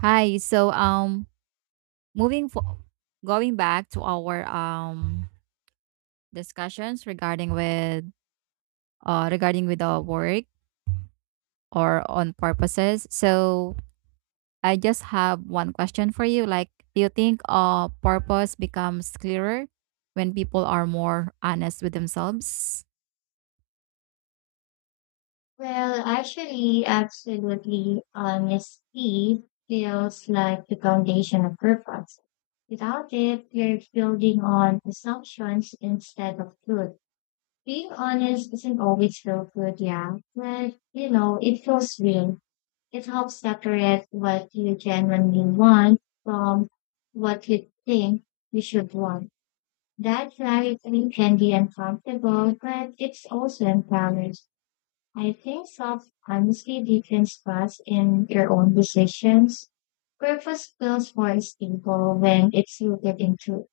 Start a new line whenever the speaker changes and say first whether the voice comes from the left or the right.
right: Hi. Moving for going back to our discussions regarding with our work or on purposes. So, I just have one question for you. Like, do you think purpose becomes clearer when people are more honest with themselves?
left: Absolutely. Honesty feels like the foundation of purpose. Without it, you're building on assumptions instead of truth. Being honest doesn't always feel good, yeah, but it feels real. It helps separate what you genuinely want from what you think you should want. That clarity can be uncomfortable, but it's also empowering. I think self honesty deepens trust in your own decisions. Purpose feels more stable when it's rooted in truth.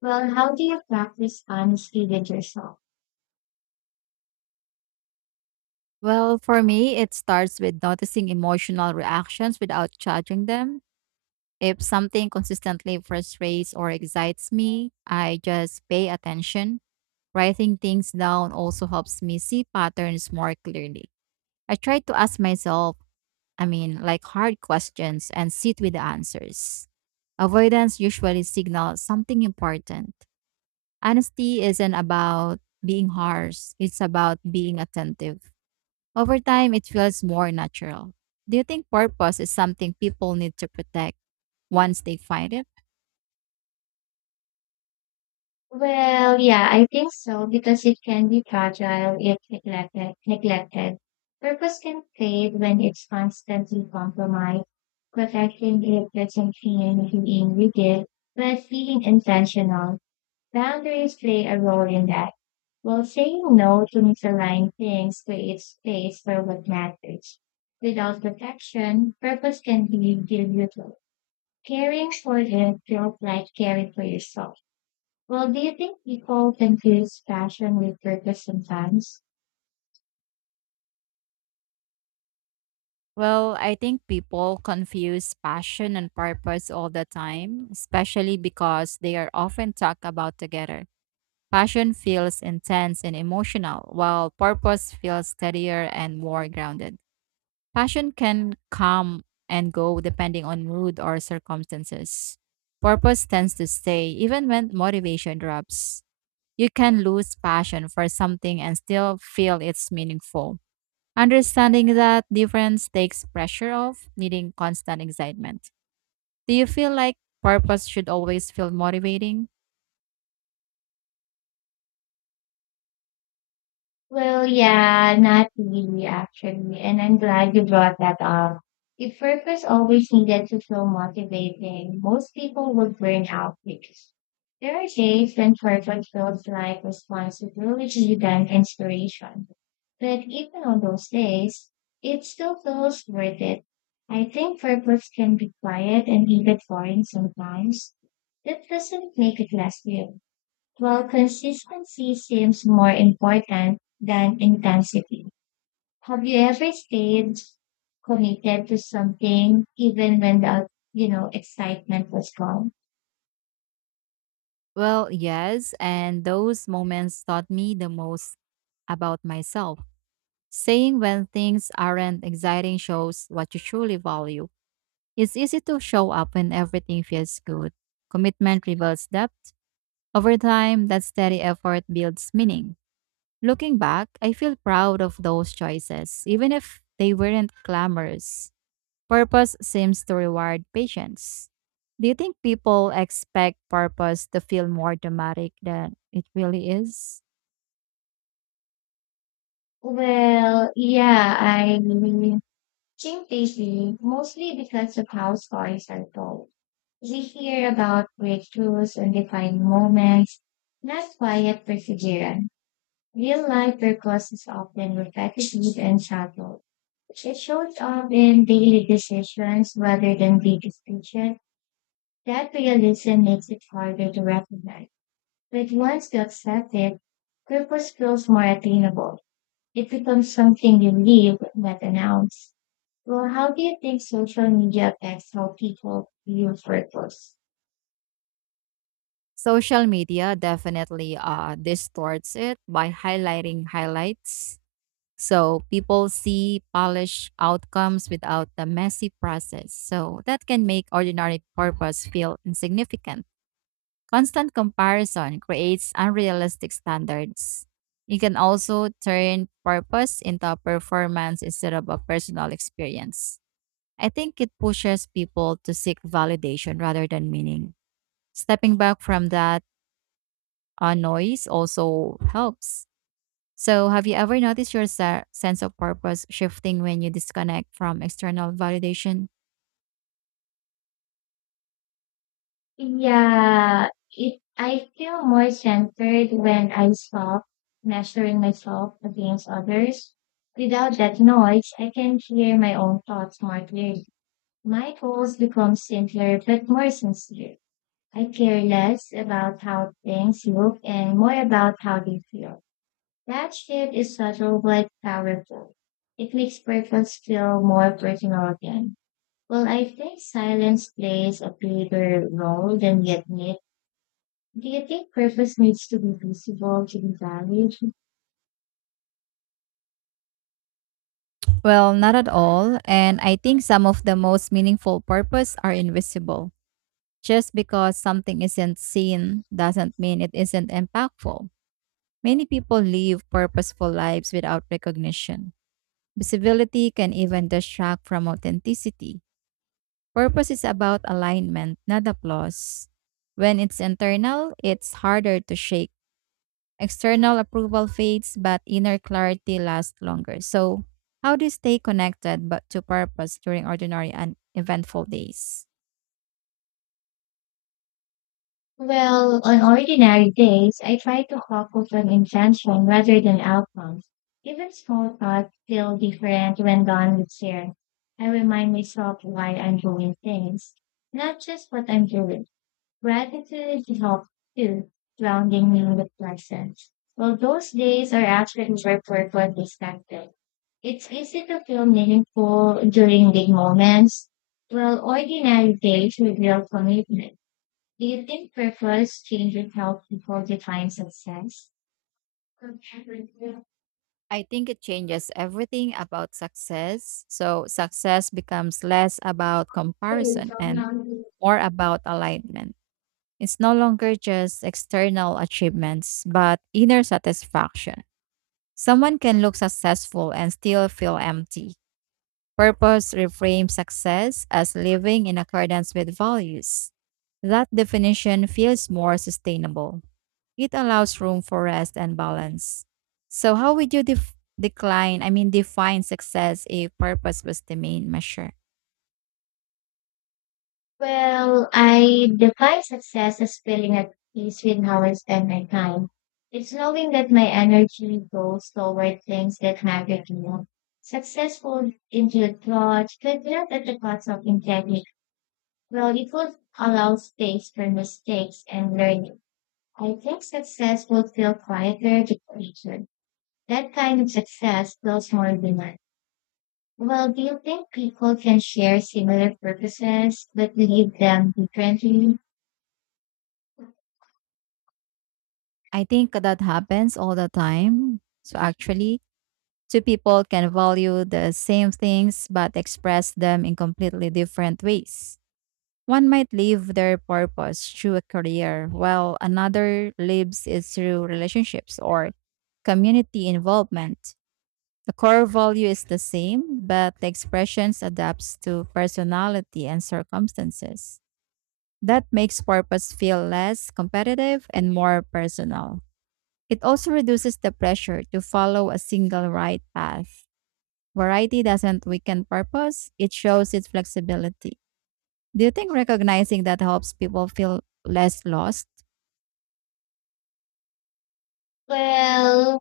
left: Well, how do you practice honesty with yourself?
right: Well, for me, it starts with noticing emotional reactions without judging them. If something consistently frustrates or excites me, I just pay attention. Writing things down also helps me see patterns more clearly. I try to ask myself, like, hard questions and sit with the answers. Avoidance usually signals something important. Honesty isn't about being harsh, it's about being attentive. Over time, it feels more natural. Do you think purpose is something people need to protect once they find it?
left: Well, yeah, I think so because it can be fragile if neglected. Purpose can fade when it's constantly compromised. Protecting it doesn't mean being rigid, but being intentional. Boundaries play a role in that. While saying no to misaligned things creates space for what matters. Without protection, purpose can be diluted. Caring for them feels like caring for yourself. Well, do you think people confuse passion with purpose sometimes?
right: Well, I think people confuse passion and purpose all the time, especially because they are often talked about together. Passion feels intense and emotional, while purpose feels steadier and more grounded. Passion can come and go depending on mood or circumstances. Purpose tends to stay even when motivation drops. You can lose passion for something and still feel it's meaningful. Understanding that difference takes pressure off needing constant excitement. Do you feel like purpose should always feel motivating?
left: Well, yeah, not really actually. And I'm glad you brought that up. If purpose always needed to feel motivating, most people would burn out because there are days when purpose feels like responsibility than inspiration. But even on those days, it still feels worth it. I think purpose can be quiet and even boring sometimes. That doesn't make it less real. Well, consistency seems more important than intensity. Have you ever stayed committed to something even when the excitement was gone?
right: Well, yes, and those moments taught me the most about myself. Saying when things aren't exciting shows what you truly value. It's easy to show up when everything feels good. Commitment reveals depth. Over time, that steady effort builds meaning. Looking back, I feel proud of those choices, even if they weren't glamorous. Purpose seems to reward patience. Do you think people expect purpose to feel more dramatic than it really is?
left: Well, yeah, I think lately, mostly because of how stories are told. We hear about breakthroughs and defining moments, not quiet perseverance. Real life work is often repetitive and shallow. It shows up in daily decisions rather than big speeches. That realism makes it harder to recognize. But once you accept it, purpose feels more attainable. It becomes something you live, not announce. Well, how do you think social media affects how people view purpose?
right: Social media definitely distorts it by highlighting highlights. So people see polished outcomes without the messy process. So that can make ordinary purpose feel insignificant. Constant comparison creates unrealistic standards. It can also turn purpose into a performance instead of a personal experience. I think it pushes people to seek validation rather than meaning. Stepping back from that noise also helps. So, have you ever noticed your sense of purpose shifting when you disconnect from external validation?
left: Yeah, it I feel more centered when I stop measuring myself against others. Without that noise, I can hear my own thoughts more clearly. My goals become simpler but more sincere. I care less about how things look and more about how they feel. That shift is subtle but powerful. It makes purpose feel more personal again. Well, I think silence plays a bigger role than we admit. Do you think purpose needs to be visible to be valued?
right: Well, not at all. And I think some of the most meaningful purpose are invisible. Just because something isn't seen doesn't mean it isn't impactful. Many people live purposeful lives without recognition. Visibility can even distract from authenticity. Purpose is about alignment, not applause. When it's internal, it's harder to shake. External approval fades, but inner clarity lasts longer. So, how do you stay connected but to purpose during ordinary and eventful days?
left: Well, on ordinary days, I try to focus on intention rather than outcomes. Even small thoughts feel different when done with care. I remind myself why I'm doing things, not just what I'm doing. Gratitude helps too, grounding me in the present. Well, those days are actually where purpose is connected. It's easy to feel meaningful during big moments, while ordinary days with commitment. Do you think preference changes would help people define success? Well,
right: I think it changes everything about success. So success becomes less about comparison and more about alignment. It's no longer just external achievements, but inner satisfaction. Someone can look successful and still feel empty. Purpose reframes success as living in accordance with values. That definition feels more sustainable. It allows room for rest and balance. So, how would you decline, define success if purpose was the main measure?
left: I define success as feeling at peace with how I spend my time. It's knowing that my energy goes toward things that matter to me. Successful include thought, but not at the cost of integrity. Well, it would allow space for mistakes and learning. I think success would feel quieter to creature. That kind of success feels more human. Well, do you think people can share similar purposes but lead them differently?
right: I think that happens all the time. So, actually, two people can value the same things but express them in completely different ways. One might live their purpose through a career, while another lives it through relationships or community involvement. The core value is the same, but the expressions adapts to personality and circumstances. That makes purpose feel less competitive and more personal. It also reduces the pressure to follow a single right path. Variety doesn't weaken purpose, it shows its flexibility. Do you think recognizing that helps people feel less lost?
left: Well,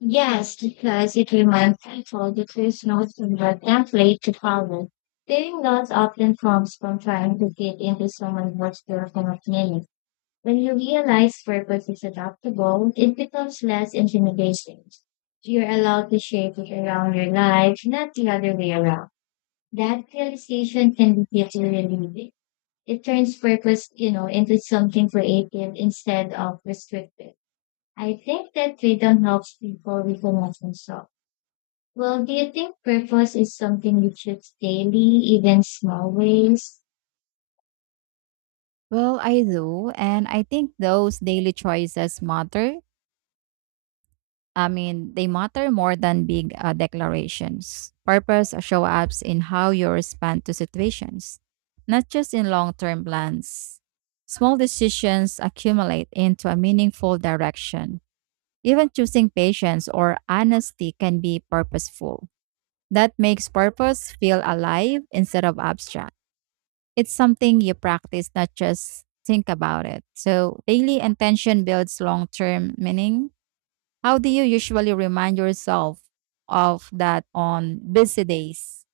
left: yes, because it reminds people that there's no single template to follow. Being lost often comes from trying to fit into someone else's version of meaning. When you realize purpose is adaptable, it becomes less intimidating. You're allowed to shape it around your life, not the other way around. That realization can be really relieving. It turns purpose into something creative instead of restrictive. I think that freedom helps people reconnect themselves. Well, do you think purpose is something you choose daily, even small ways?
right: Well, I do. And I think those daily choices matter. I mean, they matter more than big declarations. Purpose show up in how you respond to situations, not just in long term plans. Small decisions accumulate into a meaningful direction. Even choosing patience or honesty can be purposeful. That makes purpose feel alive instead of abstract. It's something you practice, not just think about it. So, daily intention builds long term meaning. How do you usually remind yourself of that on busy days?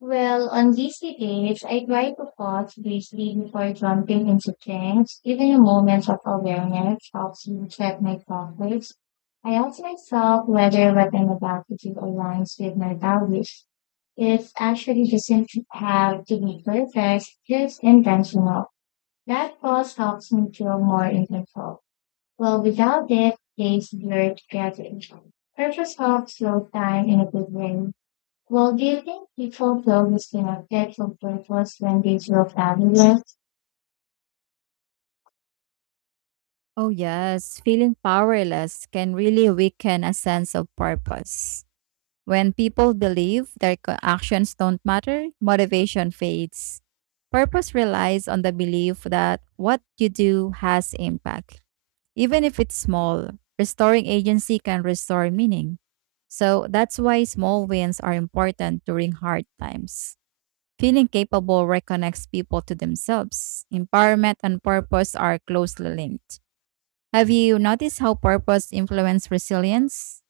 left: Well, on busy days, I try to pause briefly before jumping into things. Even a moment of awareness helps me check my progress. I ask myself whether what I'm about to do aligns with my values. It actually doesn't have to be perfect, just intentional. That pause helps me feel more in control. Well, without it, days blur together. Purpose helps slow time in a good way. Well, do you think people feel disconnected from purpose when they feel fabulous?
right: Oh, yes. Feeling powerless can really weaken a sense of purpose. When people believe their actions don't matter, motivation fades. Purpose relies on the belief that what you do has impact. Even if it's small, restoring agency can restore meaning. So that's why small wins are important during hard times. Feeling capable reconnects people to themselves. Empowerment and purpose are closely linked. Have you noticed how purpose influences resilience?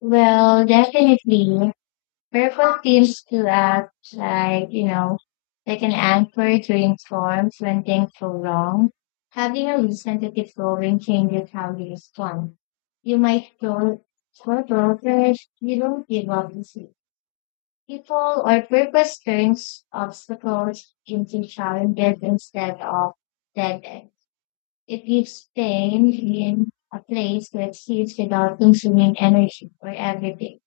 left: Well, definitely. Purpose seems to act like like an anchor during storms when things go wrong. Having a reason to keep going changes how you respond. You might go for over, you don't give up easy. People or purpose turns obstacles into challenges instead of dead. It leaves pain in a place to exist without consuming energy or everything.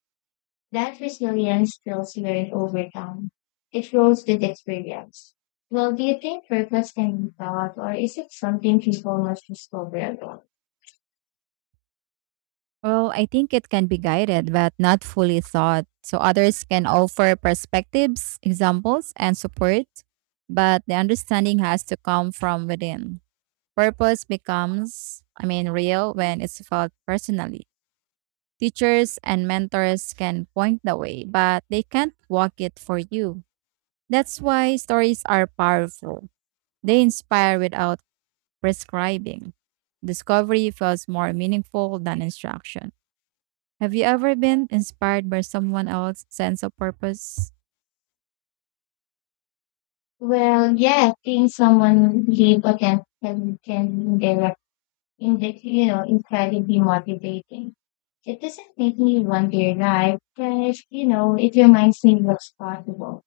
left: That resilience feels learned over time. It grows with experience. Well, do you think purpose can be taught, or is it something people must discover alone?
right: Well, I think it can be guided but not fully thought. So others can offer perspectives, examples, and support, but the understanding has to come from within. Purpose becomes, real when it's felt personally. Teachers and mentors can point the way, but they can't walk it for you. That's why stories are powerful. They inspire without prescribing. Discovery feels more meaningful than instruction. Have you ever been inspired by someone else's sense of purpose?
left: Well, yeah, seeing someone live authentically can be direct, indirect- you know, incredibly motivating. It doesn't make me wonder life, but it reminds me what's possible.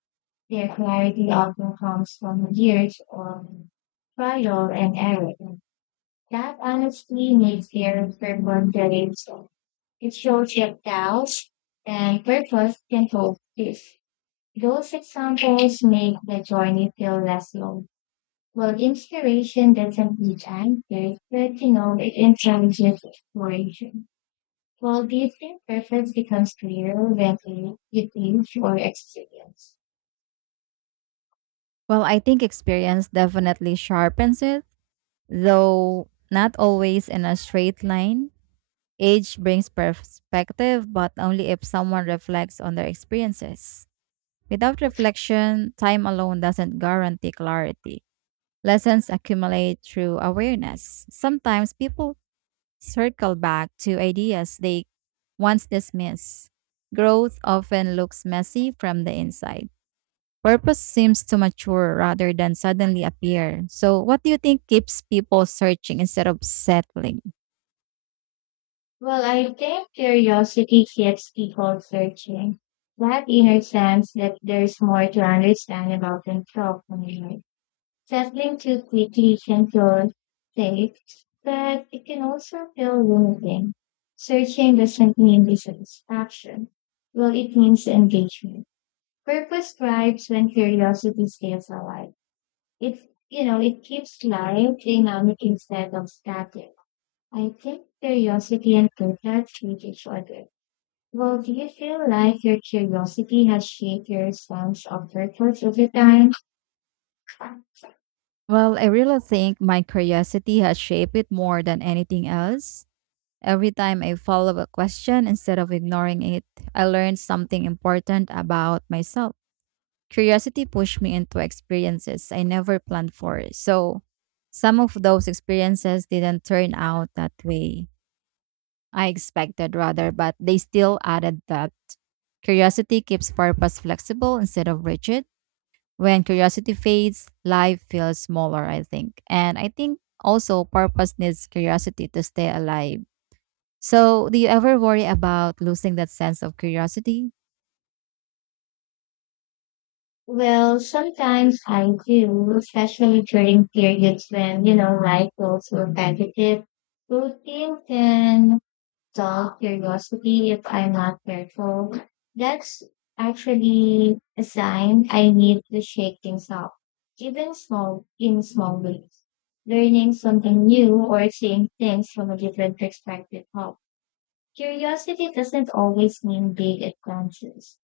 left: Their clarity often comes from years of trial and error. That honestly makes their purpose relatable. It shows that doubts and purpose can coexist. Those examples make the journey feel less long. Well, inspiration doesn't need answers, but it encourages exploration. Well, do you think purpose becomes clearer when you think or experience?
right: Well, I think experience definitely sharpens it, though not always in a straight line. Age brings perspective, but only if someone reflects on their experiences. Without reflection, time alone doesn't guarantee clarity. Lessons accumulate through awareness. Sometimes people circle back to ideas they once dismissed. Growth often looks messy from the inside. Purpose seems to mature rather than suddenly appear. So, what do you think keeps people searching instead of settling?
left: Well, I think curiosity keeps people searching. That inner sense that there's more to understand about themselves and life. Settling too quickly can feel safe, but it can also feel limiting. Searching doesn't mean dissatisfaction. Well, it means engagement. Purpose thrives when curiosity stays alive. It, it keeps life dynamic instead of static. I think curiosity and contrast with each other. Well, do you feel like your curiosity has shaped your sense of purpose over time?
right: Well, I really think my curiosity has shaped it more than anything else. Every time I follow a question instead of ignoring it, I learn something important about myself. Curiosity pushed me into experiences I never planned for. So, some of those experiences didn't turn out that way I expected, rather, but they still added that curiosity keeps purpose flexible instead of rigid. When curiosity fades, life feels smaller, I think. And I think also purpose needs curiosity to stay alive. So, do you ever worry about losing that sense of curiosity?
left: Well, sometimes I do, especially during periods when life goes repetitive. Routine can dull curiosity if I'm not careful. That's actually a sign I need to shake things up, even small in small ways. Learning something new or seeing things from a different perspective help. Curiosity doesn't always mean big adventures.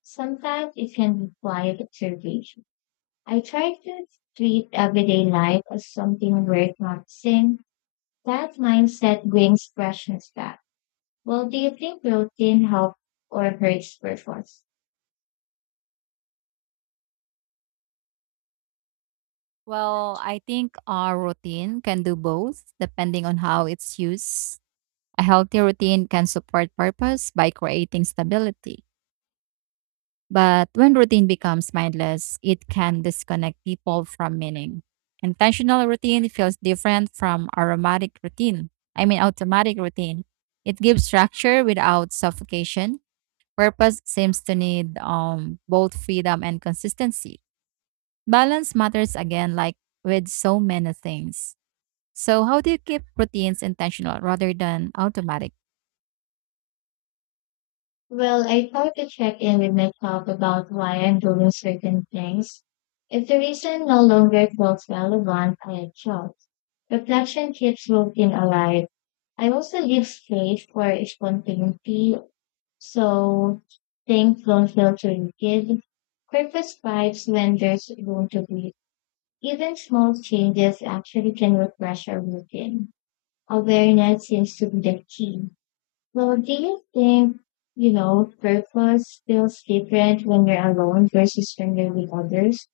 left: Sometimes it can be quiet observation. I try to treat everyday life as something worth noticing. That mindset brings freshness back. Well, do you think routine helps or hurts purpose?
right: Well, I think our routine can do both depending on how it's used. A healthy routine can support purpose by creating stability. But when routine becomes mindless, it can disconnect people from meaning. Intentional routine feels different from aromatic routine. Automatic routine. It gives structure without suffocation. Purpose seems to need both freedom and consistency. Balance matters again, like with so many things. So, how do you keep routines intentional rather than automatic?
left: Well, I try to check in with myself about why I'm doing certain things. If the reason no longer feels relevant, I adjust. Reflection keeps routine alive. I also leave space for spontaneity, so things don't feel too rigid. Purpose thrives when there's room to breathe. Even small changes actually can refresh our routine. Awareness seems to be the key. Well, do you think, purpose feels different when you're alone versus when you're with others?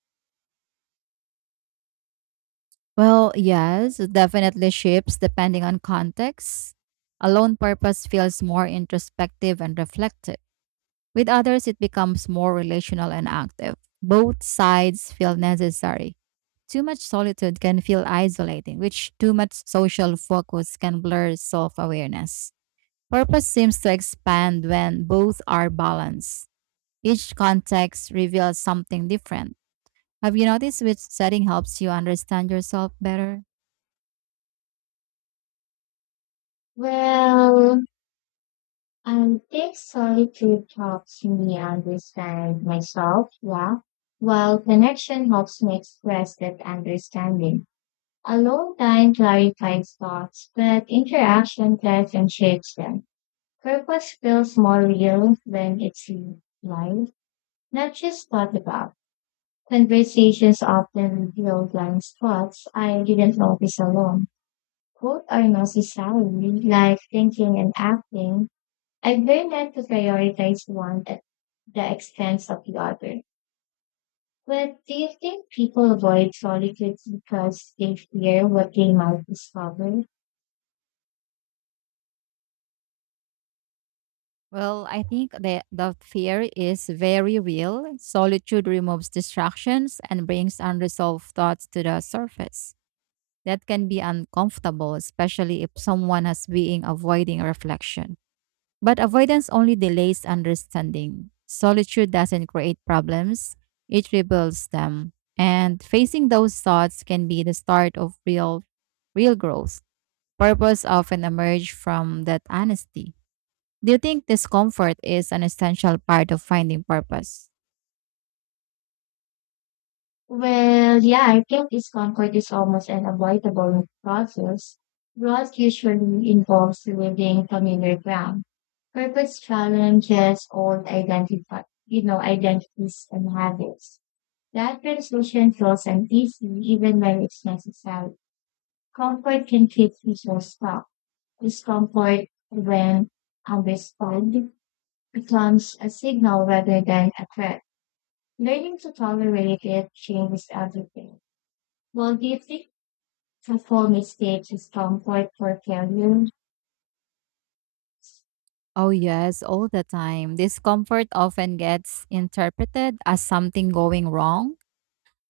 right: Well, yes, it definitely shifts depending on context. Alone purpose feels more introspective and reflective. With others, it becomes more relational and active. Both sides feel necessary. Too much solitude can feel isolating, which too much social focus can blur self awareness. Purpose seems to expand when both are balanced. Each context reveals something different. Have you noticed which setting helps you understand yourself better?
left: Well, I think solitude helps me understand myself, yeah, while connection helps me express that understanding. Alone time clarifies thoughts, but interaction clarifies and shapes them. Purpose feels more real when it's lived, not just thought about. Conversations often reveal blind spots I didn't notice alone. Both are necessary, like thinking and acting. I've learned not to prioritize one at the expense of the other. But do you think people avoid solitude because they fear what they might discover?
right: Well, I think that the fear is very real. Solitude removes distractions and brings unresolved thoughts to the surface. That can be uncomfortable, especially if someone has been avoiding reflection. But avoidance only delays understanding. Solitude doesn't create problems, it rebuilds them. And facing those thoughts can be the start of real growth. Purpose often emerge from that honesty. Do you think discomfort is an essential part of finding purpose?
left: Well, yeah, I think discomfort is almost an avoidable process. Growth usually involves leaving familiar ground. Purpose challenges old identities and habits. That transition feels uneasy even when it's necessary. Comfort can keep people stuck. Discomfort, when understood, becomes a signal rather than a threat. Learning to tolerate it changes everything. Well, do you think performing stage is comfort for failure?
right: Oh, yes, all the time. Discomfort often gets interpreted as something going wrong.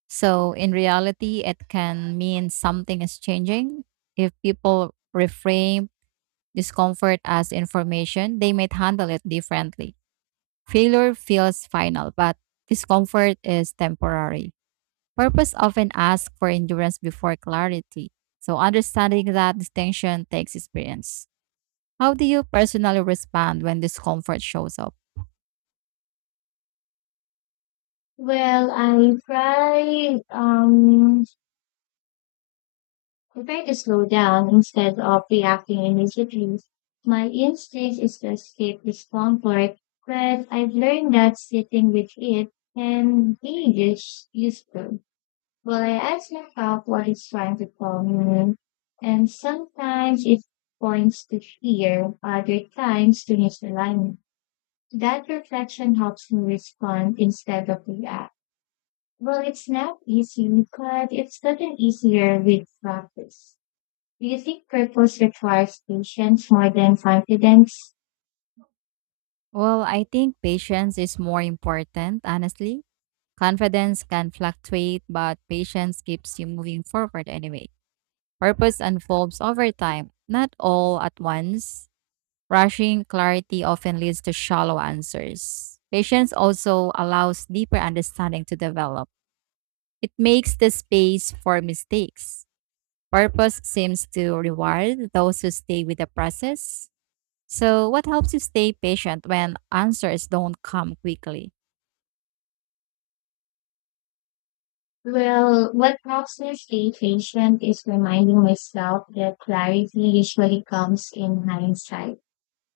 right: So, in reality, it can mean something is changing. If people reframe discomfort as information, they might handle it differently. Failure feels final, but discomfort is temporary. Purpose often asks for endurance before clarity, so understanding that distinction takes experience. How do you personally respond when discomfort shows up?
left: Well, I try to slow down instead of reacting immediately. My instinct is to escape discomfort, but I've learned that sitting with it can be useful. Well, I ask myself what it's trying to tell me, and sometimes it points to fear, other times to misalignment. That reflection helps me respond instead of react. Well, it's not easy, but it's gotten easier with practice. Do you think purpose requires patience more than confidence?
right: Well, I think patience is more important, honestly. Confidence can fluctuate, but patience keeps you moving forward anyway. Purpose unfolds over time, not all at once. Rushing clarity often leads to shallow answers. Patience also allows deeper understanding to develop. It makes the space for mistakes. Purpose seems to reward those who stay with the process. So, what helps you stay patient when answers don't come quickly?
left: Well, what helps me stay patient is reminding myself that clarity usually comes in hindsight.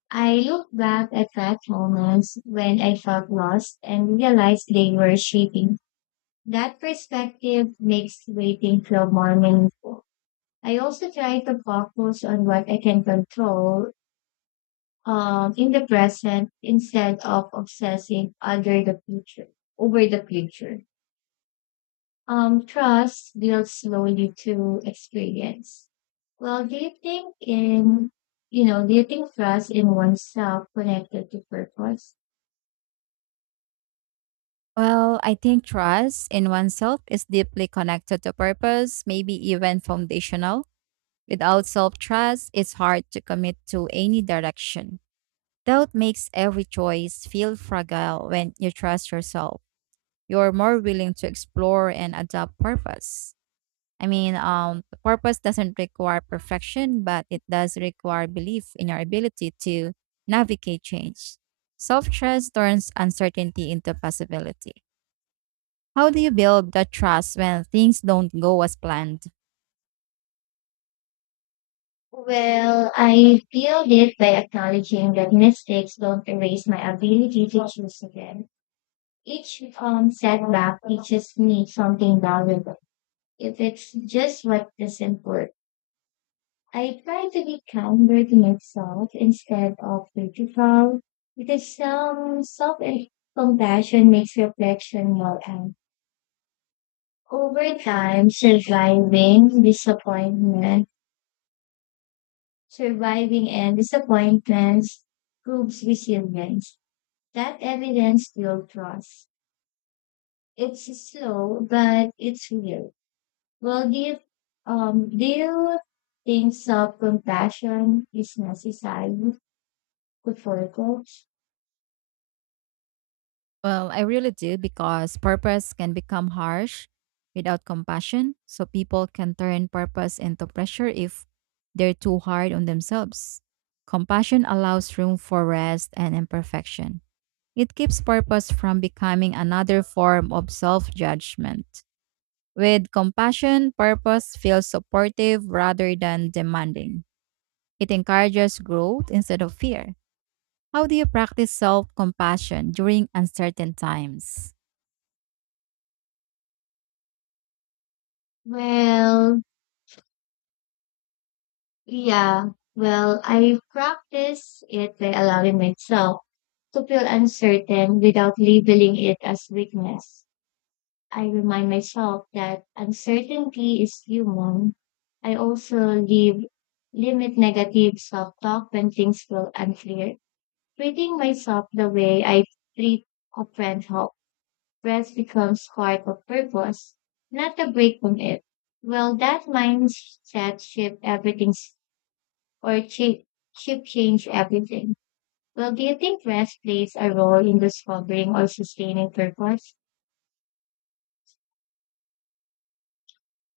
left: I look back at that moments when I felt lost and realized they were shaping. That perspective makes waiting feel more meaningful. I also try to focus on what I can control in the present instead of obsessing over the future. Over the future, trust builds slowly through experience. Well, do you think in you know, do you think trust in oneself connected to purpose?
right: Well, I think trust in oneself is deeply connected to purpose, maybe even foundational. Without self trust, it's hard to commit to any direction. Doubt makes every choice feel fragile when you trust yourself. You're more willing to explore and adopt purpose. Purpose doesn't require perfection, but it does require belief in your ability to navigate change. Self trust turns uncertainty into possibility. How do you build that trust when things don't go as planned?
left: Well, I feel it by acknowledging that mistakes don't erase my ability to choose again. Each setback teaches me something valuable if it's just what doesn't work. I try to be kinder to myself instead of critical because some self compassion makes reflection more and over time surviving disappointment surviving and disappointments proves resilience. That evidence builds trust. It's slow but it's real. Well, do you think self-compassion is necessary for a coach?
right: Well, I really do because purpose can become harsh without compassion. So people can turn purpose into pressure if they're too hard on themselves. Compassion allows room for rest and imperfection. It keeps purpose from becoming another form of self judgment. With compassion, purpose feels supportive rather than demanding. It encourages growth instead of fear. How do you practice self compassion during uncertain times?
left: Well, yeah. Well, I practice it by allowing myself to feel uncertain without labeling it as weakness. I remind myself that uncertainty is human. I also limit negative self-talk when things feel unclear, treating myself the way I treat a friend helps. Rest becomes part of purpose, not a break from it. Well, that mindset or chi- shift change everything. Well, do you think rest plays a role in discovering or sustaining purpose?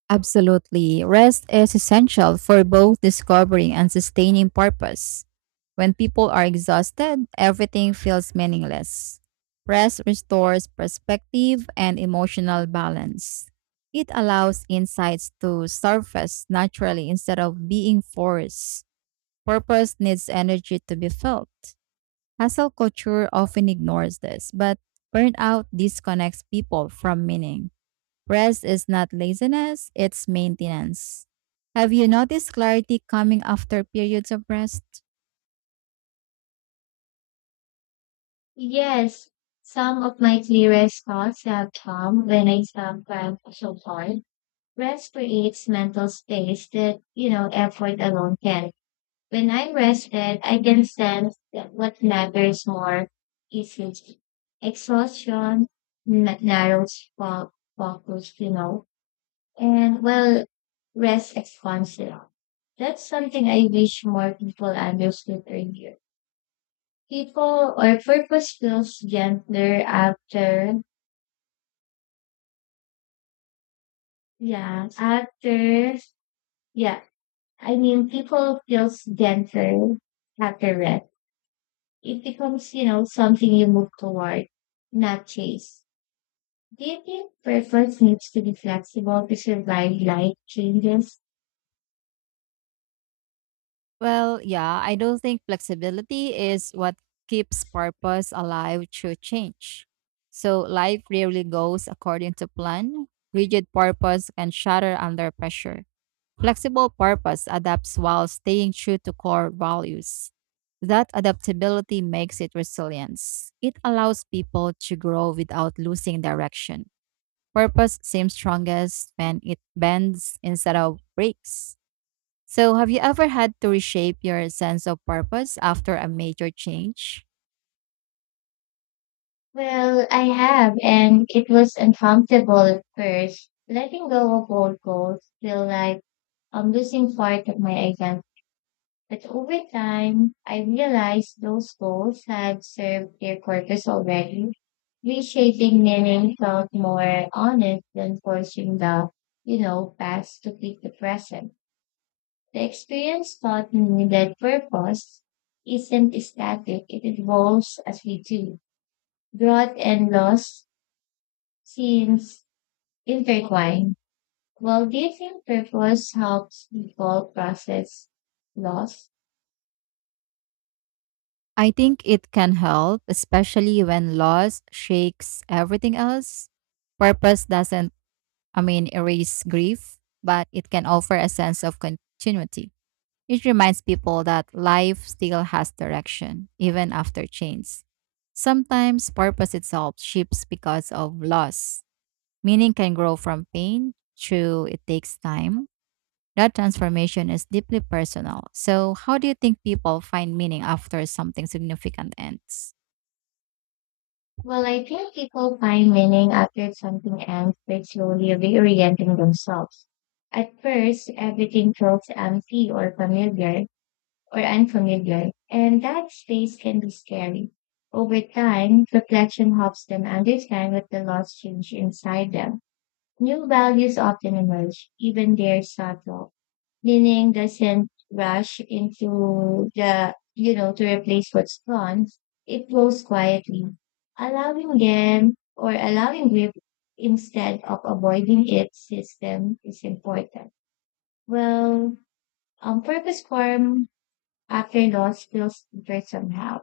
right: Absolutely. Rest is essential for both discovering and sustaining purpose. When people are exhausted, everything feels meaningless. Rest restores perspective and emotional balance. It allows insights to surface naturally instead of being forced. Purpose needs energy to be felt. Hustle culture often ignores this, but burnout disconnects people from meaning. Rest is not laziness, it's maintenance. Have you noticed clarity coming after periods of rest?
left: Yes, some of my clearest thoughts have come when I stop trying so hard. Rest creates mental space that effort alone can. When I'm rested, I can sense that what matters more is me. Exhaustion narrows focus, and well, rest expands it all. That's something I wish more people understood earlier. People or purpose feels gentler after, yeah, after, yeah. I mean, people feels gentler after rest. It becomes, something you move toward, not chase. Do you think purpose needs to be flexible to survive life changes?
right: Well, yeah, I don't think flexibility is what keeps purpose alive through change. So life rarely goes according to plan. Rigid purpose can shatter under pressure. Flexible purpose adapts while staying true to core values. That adaptability makes it resilience. It allows people to grow without losing direction. Purpose seems strongest when it bends instead of breaks. So, have you ever had to reshape your sense of purpose after a major change?
left: Well, I have, and it was uncomfortable at first. Letting go of old goals feel like I'm losing part of my identity. But over time, I realized those goals had served their purpose already. Reshaping meaning felt more honest than forcing the past to fit the present. The experience taught me that purpose isn't static, it evolves as we do. Growth and loss seems intertwined. Well, do you think purpose helps people process loss?
right: I think it can help, especially when loss shakes everything else. Purpose doesn't erase grief, but it can offer a sense of continuity. It reminds people that life still has direction, even after change. Sometimes purpose itself shifts because of loss. Meaning can grow from pain, true, it takes time, that transformation is deeply personal. So, how do you think people find meaning after something significant ends?
left: Well, I think people find meaning after something ends by slowly reorienting themselves. At first, everything feels empty or familiar, or unfamiliar, and that space can be scary. Over time, reflection helps them understand what the laws change inside them. New values often emerge, even they're subtle. Meaning doesn't rush into to replace what's gone. It flows quietly, allowing them or allowing grief instead of avoiding its system is important. Well, purpose form after loss feels different somehow.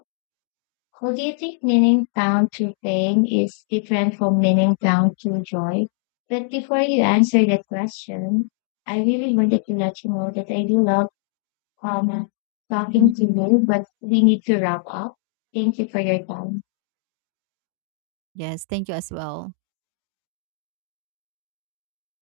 left: Who do you think meaning down to pain is different from meaning down to joy? But before you answer that question, I really wanted to let you know that I do love um,
right: Mhm.
left: talking to you, but we need to wrap up. Thank you for your time.
right: Yes, thank you as well.